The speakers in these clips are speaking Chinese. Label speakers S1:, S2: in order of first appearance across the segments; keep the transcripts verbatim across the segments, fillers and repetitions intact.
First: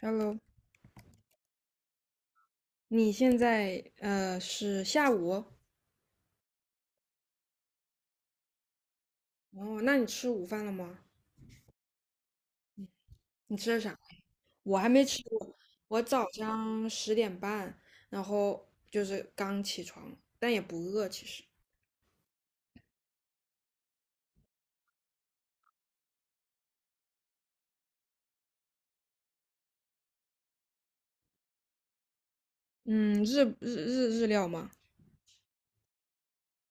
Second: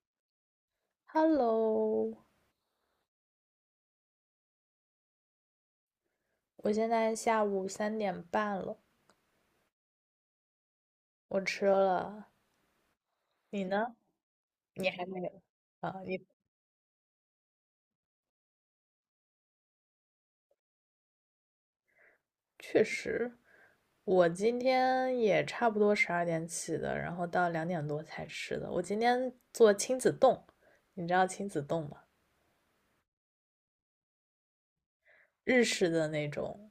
S1: Hello，
S2: Hello，
S1: 你现在呃是下午哦？
S2: 我现在下午三点半了，
S1: 那你吃午饭了吗？
S2: 我吃了。
S1: 你
S2: 你
S1: 吃的
S2: 呢？
S1: 啥？我还
S2: 你
S1: 没
S2: 还没
S1: 吃
S2: 有
S1: 过，
S2: 啊？
S1: 我
S2: 你
S1: 早上十点半，然后就是刚起床，但也不饿其实。
S2: 确实，我今天也差不多十二点起的，然后到两点多才吃的。我今天做亲子冻，你知道亲子冻吗？
S1: 嗯，日日日日料吗？
S2: 日式的那种，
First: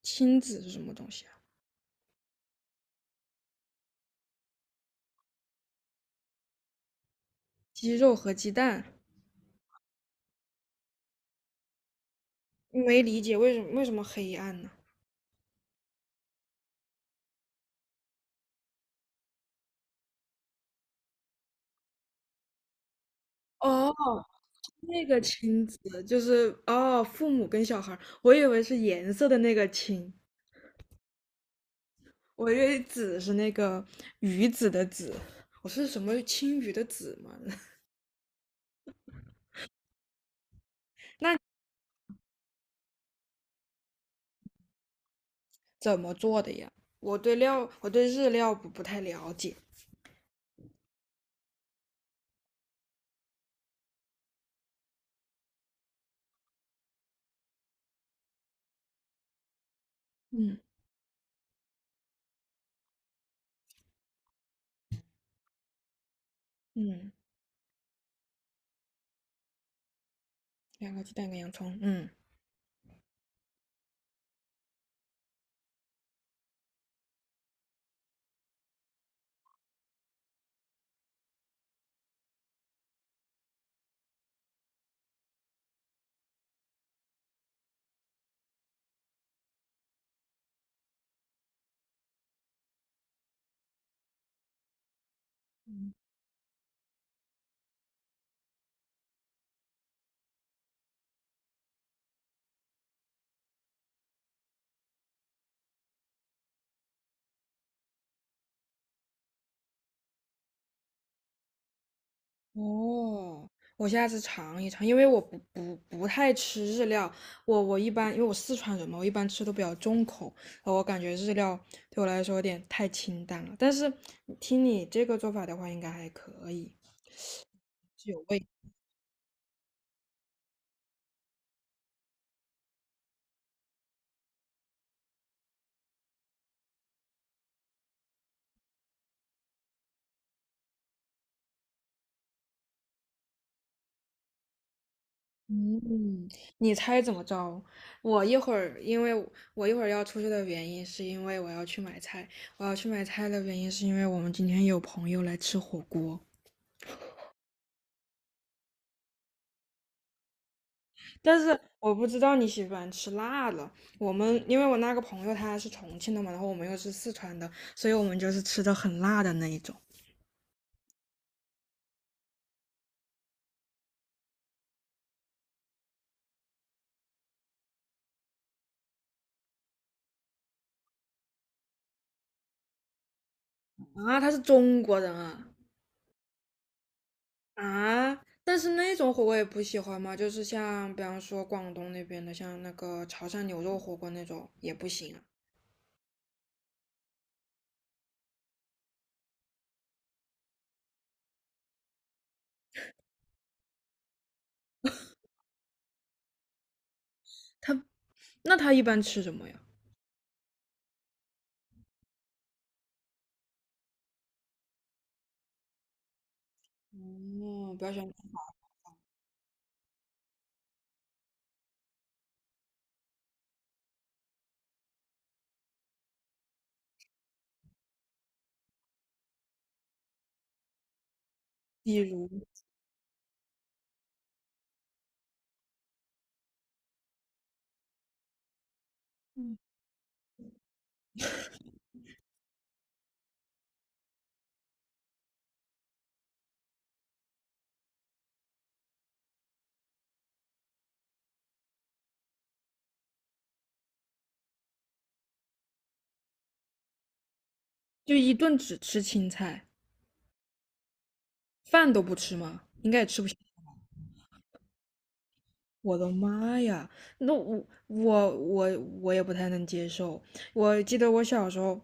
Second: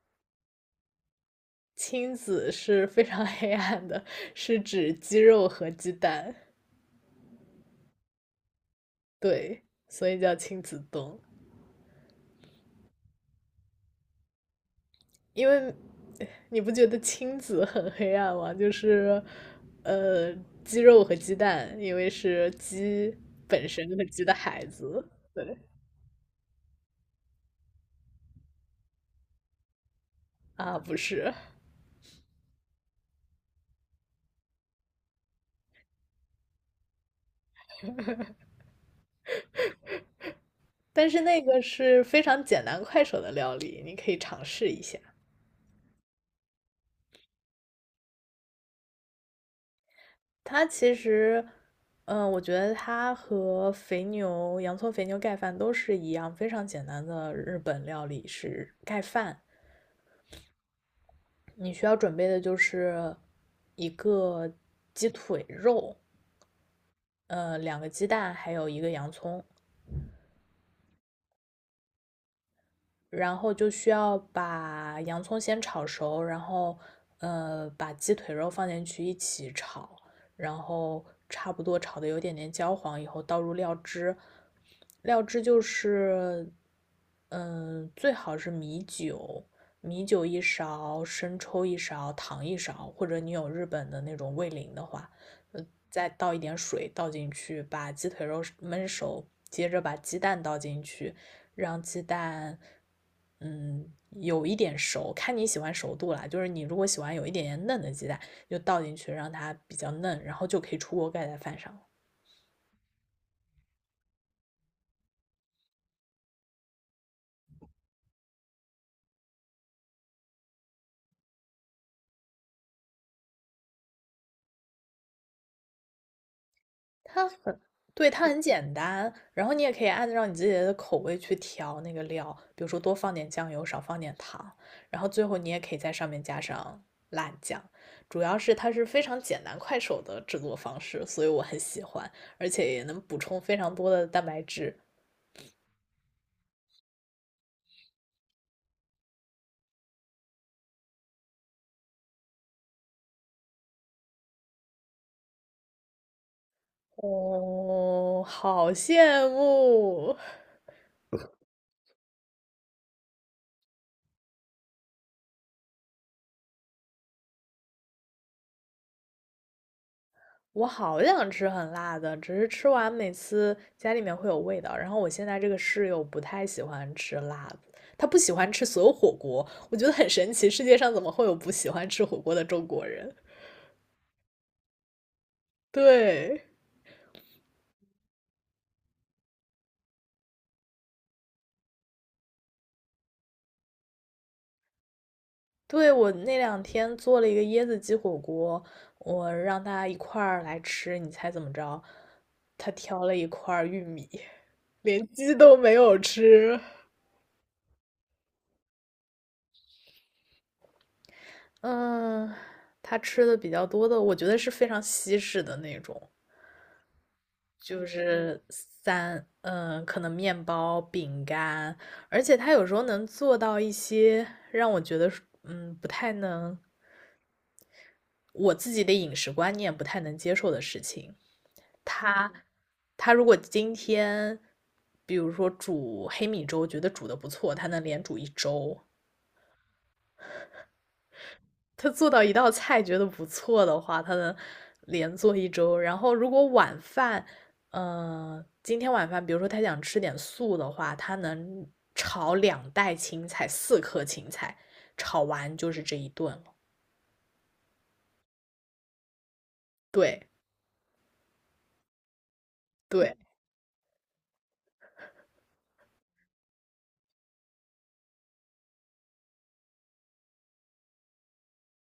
S1: 亲子是什么东西啊？
S2: 亲子是非常 黑暗的，是指鸡肉和鸡蛋，
S1: 鸡肉和鸡蛋，
S2: 对，所以叫亲子冻。
S1: 没理解为什么为什么黑暗呢？
S2: 因为你不觉得亲子很黑暗吗？就是呃，鸡肉和鸡蛋，因为是鸡本身
S1: 哦，
S2: 和鸡的孩
S1: 那
S2: 子。
S1: 个
S2: 对
S1: 亲子就是哦，父母跟小孩儿我以为是颜色的那个亲。
S2: 啊，不是，
S1: 我以为子是那个鱼子的子，我是什么青鱼的子吗？
S2: 但是
S1: 那
S2: 那个是非常简单快手的料理，你可以尝试一下。
S1: 怎么做的呀？我对料，我对日料不不太了解。
S2: 它其实，嗯，我觉得它和肥牛、洋葱肥牛盖饭都是一样，非常简单的日本料理是盖饭。
S1: 嗯，
S2: 你需要准备的就是一个鸡腿肉，
S1: 嗯，
S2: 呃，两个鸡蛋，还有一个洋葱。
S1: 两个鸡蛋，跟洋葱。嗯。
S2: 然后就需要把洋葱先炒熟，然后呃把鸡腿肉放进去一起炒，然后差不多炒的有点点焦黄以后，倒入料汁，料汁就是嗯、呃最好是米酒，米酒一勺，生抽一勺，糖一勺，或者你有日本的那种味淋的话，呃再倒一点水倒进去，把鸡腿肉焖熟，接着把鸡蛋倒进去，让鸡蛋嗯，有一点熟，看你喜欢熟度啦。就是你如果喜欢有一点点嫩的鸡蛋，就倒进去让它比较嫩，然后就可以出锅盖在饭上了。
S1: 哦，我下次尝一尝，因为我不不不太吃日料，我我一般因为我四川人嘛，我一般吃都比较重口。呃我感觉日料对我来说有点太清淡了。但是听你这个做法的话，应该还可以，
S2: 它很，对，
S1: 是有
S2: 它很
S1: 味。
S2: 简单。然后你也可以按照你自己的口味去调那个料，比如说多放点酱油，少放点糖。然后最后你也可以在上面加上辣酱。主要是它是非常简单快手的制作方式，所以我很喜欢，而且也能补充非常多的蛋白质。
S1: 嗯，你猜怎么着？我一会儿，因为我我一会儿要出去的原因，是因为我要去买菜。我要去买菜的原因，是因为我们今天有朋友来吃火锅，
S2: 哦，好羡慕！
S1: 但是我不知道你喜欢吃辣的。我们因为我那个朋友他是重庆的嘛，然后我们又是四川的，所以我们就是吃的很辣的那一种。
S2: 我好想吃很辣的，只是吃完每次家里面会有味道。然后我现在这个室友不太喜欢吃辣的，他不喜欢吃所有火锅。我觉得很神奇，世界上怎么会有不喜欢吃火锅的中国人？
S1: 啊，他是中国人啊。
S2: 对，
S1: 啊！但是那种火锅也不喜欢嘛，就是像比方说广东那边的，像那个潮汕牛肉火锅那种也不行啊。
S2: 对，我那两天做了一个椰子鸡火锅，我让他一块儿来吃，你猜怎么着？他挑了一块儿玉米，连鸡都没有吃。
S1: 那他一般吃什么呀？
S2: 嗯，他吃的比较多的，我觉得是非常西式的那种，
S1: 哦，不
S2: 就
S1: 要想，
S2: 是三，嗯，可能面包、饼干，而且他有时候能做到一些让我觉得是嗯，不太能，我自己的饮食观念不太能接受的事情。
S1: 比如，
S2: 他，他如果今天，比如说煮黑米粥，觉得煮的不错，他能连煮一周。
S1: 嗯，
S2: 他做到一道菜觉得不错的话，他能连做一周。然后如果晚饭，呃，今天晚饭，比如说他想吃点素的话，他能炒两袋青菜，四颗青菜，炒完就是这一顿了。
S1: 就一顿只吃青菜，
S2: 对
S1: 饭都不吃吗？应该也
S2: 对，
S1: 吃不。我的妈呀！那我我我我也不太能接受。我记得我小时候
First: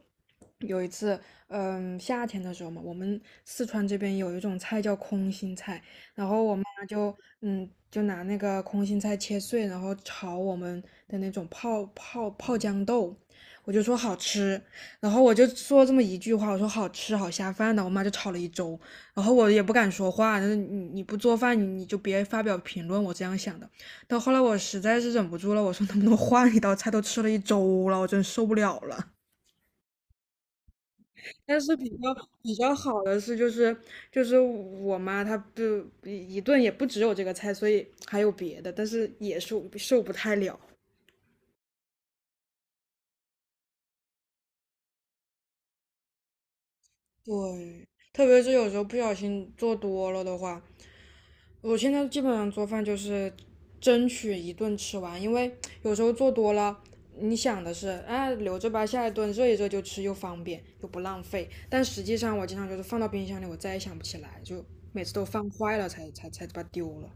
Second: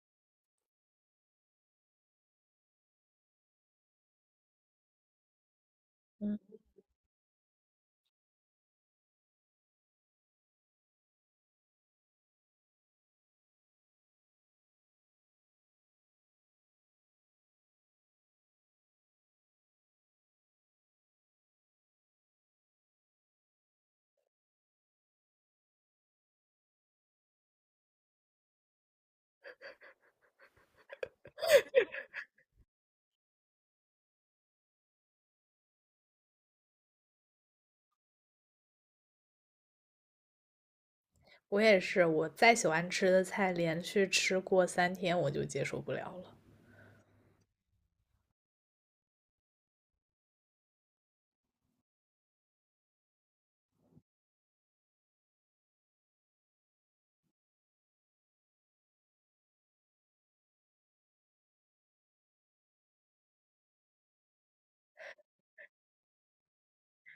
S1: 有一次，嗯，夏天的时候嘛，我们四川这边有一种菜叫空心菜，然
S2: 嗯，
S1: 后我妈就嗯就拿那个空心菜切碎，然后炒我们的那种泡泡泡豇豆，我就说好吃，然后我就说这么一句话，我说好吃好下饭的，我妈就炒了一周。然后我也不敢说话，就是你你不做饭，你你就别发表评论，我这样想的。到后来我实在是忍不住了，我说能不能换一道菜？都吃了一周了，我真受不了了。但是比较比较好的是，就是就是我妈她不一一顿也不只有这个菜，所以还有别的，但是也受受不太了。
S2: 我也是，我再喜欢吃的菜，连续吃过三天我就接受不了了。
S1: 对，特别是有时候不小心做多了的话，我现在基本上做饭就是争取一顿吃完，因为有时候做多了，你想的是啊留着吧，下一顿热一热就吃，又方便又不浪费。但实际上我经常就是放到冰箱里，我再也想不起来，就每次都放坏了才才才把它丢了。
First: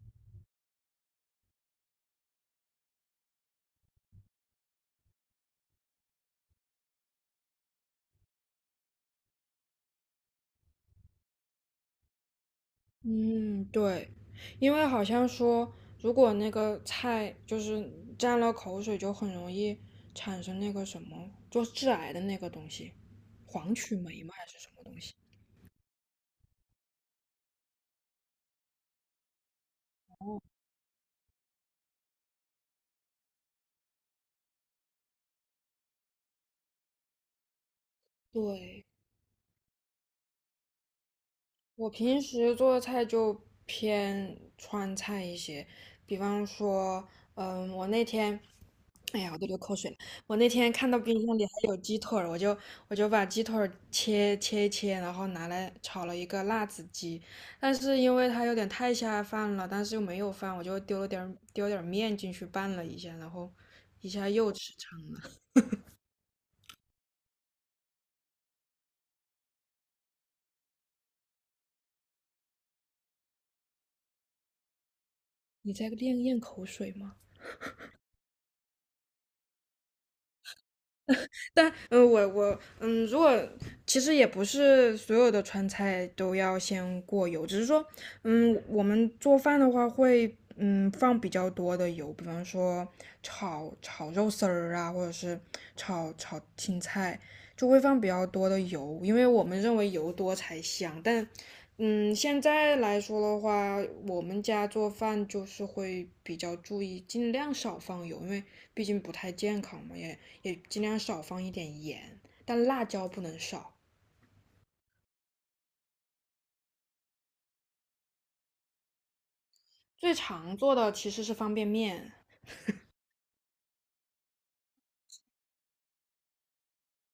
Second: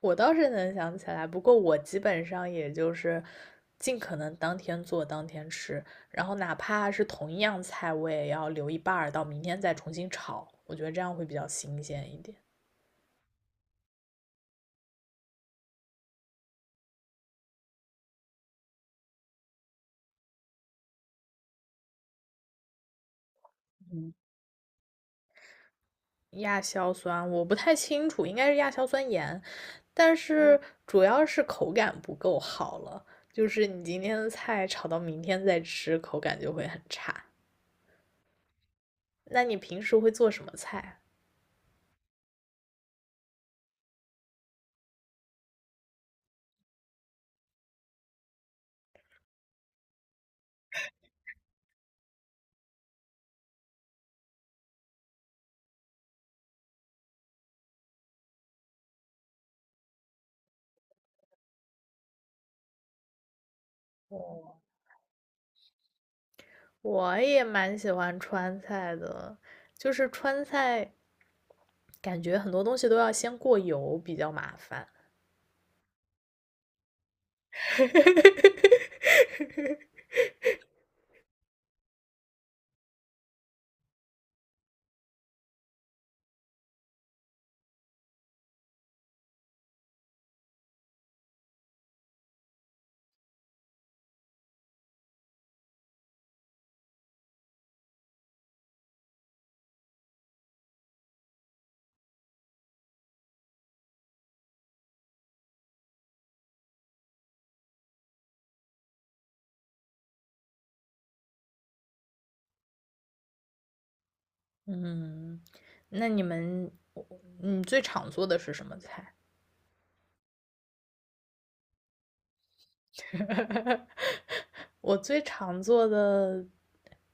S2: 我倒是能想起来，不过我基本上也就是尽可能当天做当天吃，然后哪怕是同一样菜，我也要留一半儿到明天再重新炒，我觉得这样会比较新鲜一点。
S1: 嗯，对，因为好像说如果那个菜就是沾了口水，就很容易产生那个什么，就致癌的那个东西，黄曲霉吗？还是什么东西？
S2: 亚硝酸我不太清楚，应该是亚硝酸盐，但是嗯主要是口感不够好了，就是你今天的菜炒到明天再吃，口感就会很差。
S1: 对。
S2: 那你平时会做什么菜？
S1: 我平时做的菜就偏川菜一些，比方说，嗯，我那天，哎呀，我都流口水了。我那天看到冰箱里还有腿儿，我就我就把鸡腿儿切切一切，然后拿来炒了一个辣子鸡。但是因为它有点太下饭了，但是又没有饭，我就丢了点儿丢点儿面进去拌了一下，然后一下又
S2: 哦
S1: 吃撑了。
S2: 我也蛮喜欢川菜的，就是川菜感觉很多东西都要先过油，比较麻烦。
S1: 你在咽咽口水吗？但嗯、呃我我嗯，如果其实也不是所有的川菜都要先过油，只是说，嗯，我们做饭的话会嗯放比较多的油，比方说炒炒肉丝儿啊，或者是炒炒青菜，就会放比较多的油，因为我们认为油多才香。但嗯，现在来说的话，我们家做饭就是会比较注意，尽量少放油，因为毕竟不太健康嘛，也也尽量少放一点盐，但辣椒不能少。
S2: 嗯，那你们，你最常做的是什么菜？
S1: 最常做的其实是方便面。
S2: 我最常做的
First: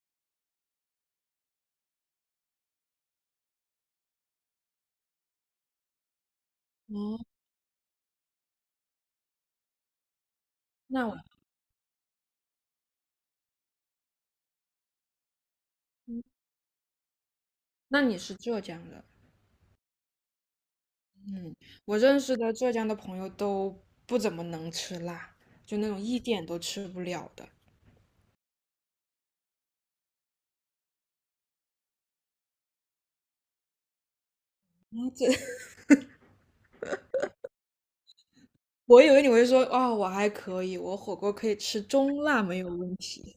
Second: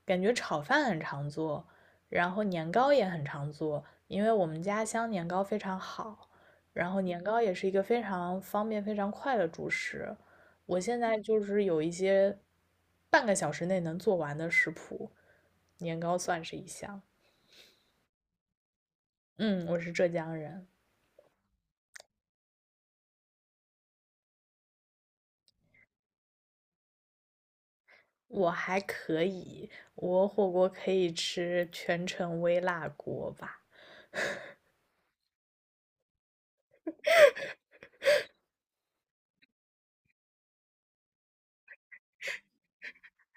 S2: 感觉炒饭很常做，然后年糕也很常做，因为我们家乡年糕非常好，然后年糕也是一个非常方便、非常快的主食。我现
S1: 那我，
S2: 在就是有一些半个小时内能做完的食谱，年糕算是一项。
S1: 那你是浙江的。
S2: 嗯，我是浙江人，
S1: 嗯，我认识的浙江的朋友都不怎么能吃辣，就那种一点都吃不了的。
S2: 我还可以，我火锅可以吃全程微辣锅吧，
S1: 嗯这 我以为你会说，哦，我还可以，我火锅可以吃中辣没有问题。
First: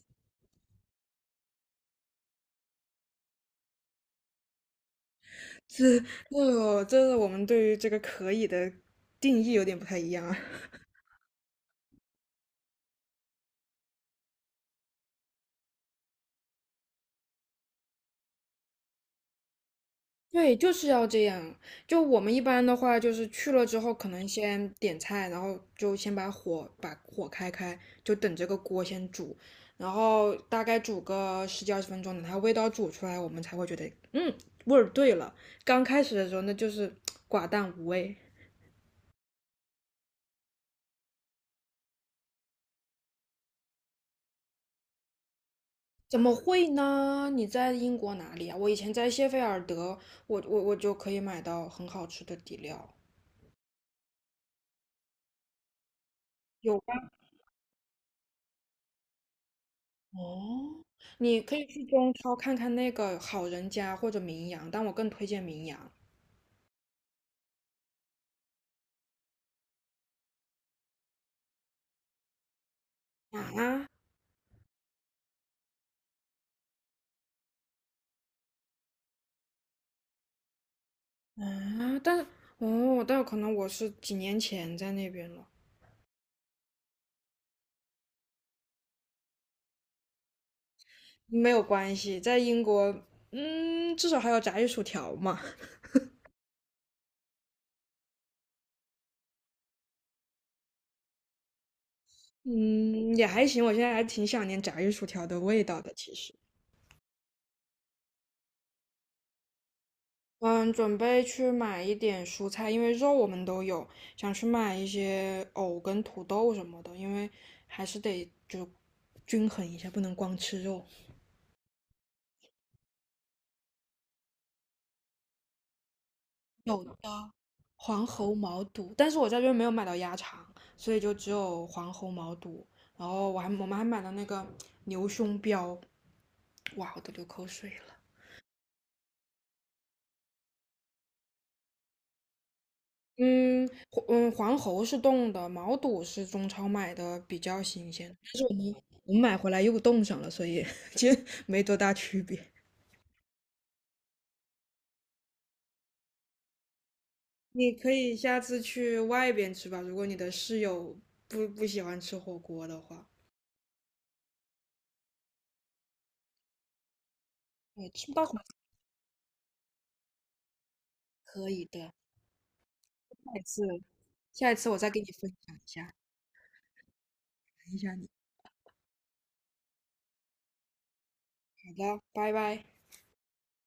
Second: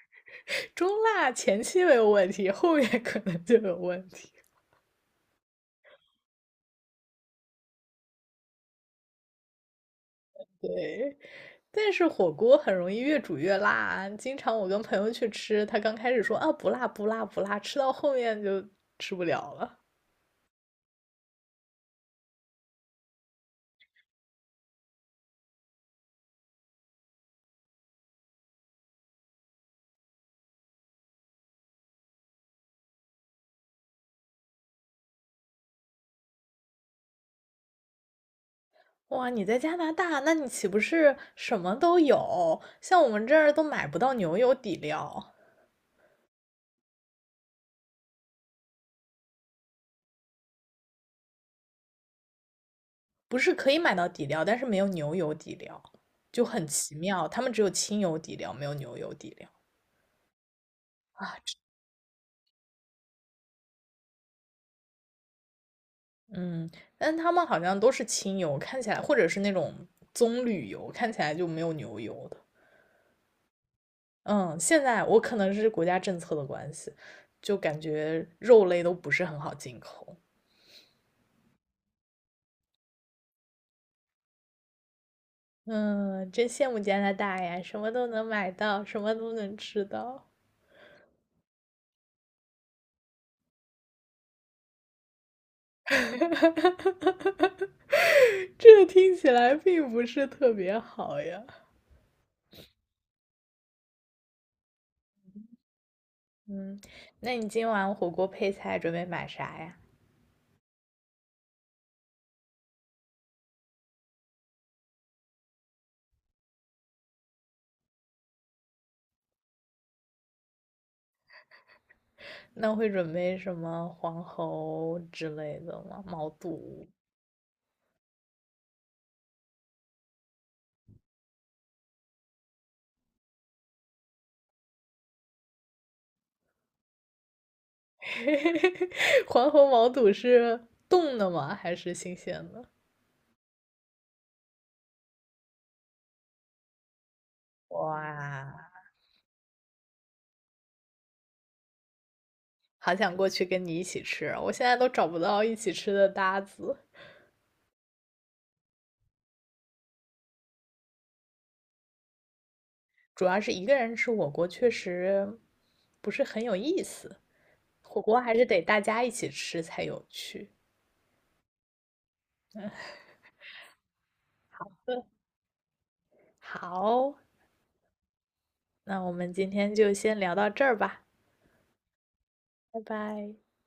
S2: 中辣前期没有问题，后面可能就有问题。
S1: 这这这是我们对于这个可以的定义有点不太一样啊。
S2: 对，但是火锅很容易越煮越辣啊。经常我跟朋友去吃，他刚开始说啊不辣不辣不辣，吃到后面就吃不了了。
S1: 对，就是要这样。就我们一般的话，就是去了之后，可能先点菜，然后就先把火把火开开，就等这个锅先煮，然后大概煮个十几二十分钟，等它味道煮出来，我们才会觉得，嗯，味儿对了。刚开始的时候，那就是 寡淡无味。
S2: 哇，你在加拿大，那你岂不是什么都有？像我们这儿都买不到牛油底料，
S1: 怎么会呢？你在英国哪里啊？我以前在谢菲尔德，我我我就可以买到很好吃的底料。
S2: 不是可以买到底料，但是没有牛油底料，就很
S1: 有
S2: 奇
S1: 关
S2: 妙。他们只有清油底料，没有牛油底料。
S1: 哦，你
S2: 啊。
S1: 可以去中超看看那个好人家或者名扬，但我更推荐名扬。
S2: 嗯，但他们好像都是清油，看起来或者是那种棕榈油，看起来就没有牛油的。
S1: 啊。
S2: 嗯，现在我可能是国家政策的关系，就感觉肉类都不是很好进口。
S1: 啊！但哦，但可能我是几年前在那边了，
S2: 嗯，真羡慕加拿大呀，什么都能买到，什么都能吃到。
S1: 没有关系，在英国，嗯，至少还有炸鱼薯条嘛，
S2: 这听起来并不是特别好呀。
S1: 嗯，也还行，我现在还挺想念炸鱼薯条的味道的，其实。
S2: 嗯，那你今晚火锅配菜准备买啥呀？
S1: 嗯，准备去买一点蔬菜，因为肉我们都有，想去买一些藕跟土豆什么的，因为还是得就均衡一下，不能光吃肉。
S2: 那会准备什么黄喉之类的吗？毛
S1: 有
S2: 肚？
S1: 的黄喉毛肚，但是我在这边没有买到鸭肠，所以就只有黄喉毛肚。然后我还我们还买了那个牛胸膘，哇，我都流口水了。
S2: 黄喉毛肚是冻的吗？还是新鲜的？
S1: 嗯，黄嗯，黄喉是冻的，毛肚是中超买的，比较新鲜。
S2: 哇，
S1: 我买回来又冻上了，所以 其实没多大区别。
S2: 好想过去跟你一起吃，我现在都找不到一起吃的搭子。
S1: 你可以下次去外边吃吧，如果你的室友不不喜欢吃火锅的话，
S2: 主要是一个人吃火锅确实不是很有意思，
S1: 对，
S2: 火
S1: 吃不
S2: 锅
S1: 到火
S2: 还
S1: 锅
S2: 是得大家一起吃才有趣。
S1: 可以的。下一次，下一次我再给
S2: 对，
S1: 你分享一下，
S2: 好，
S1: 等一下你。
S2: 那我们今天就先聊到这儿吧，
S1: 好的，拜拜。
S2: 拜拜。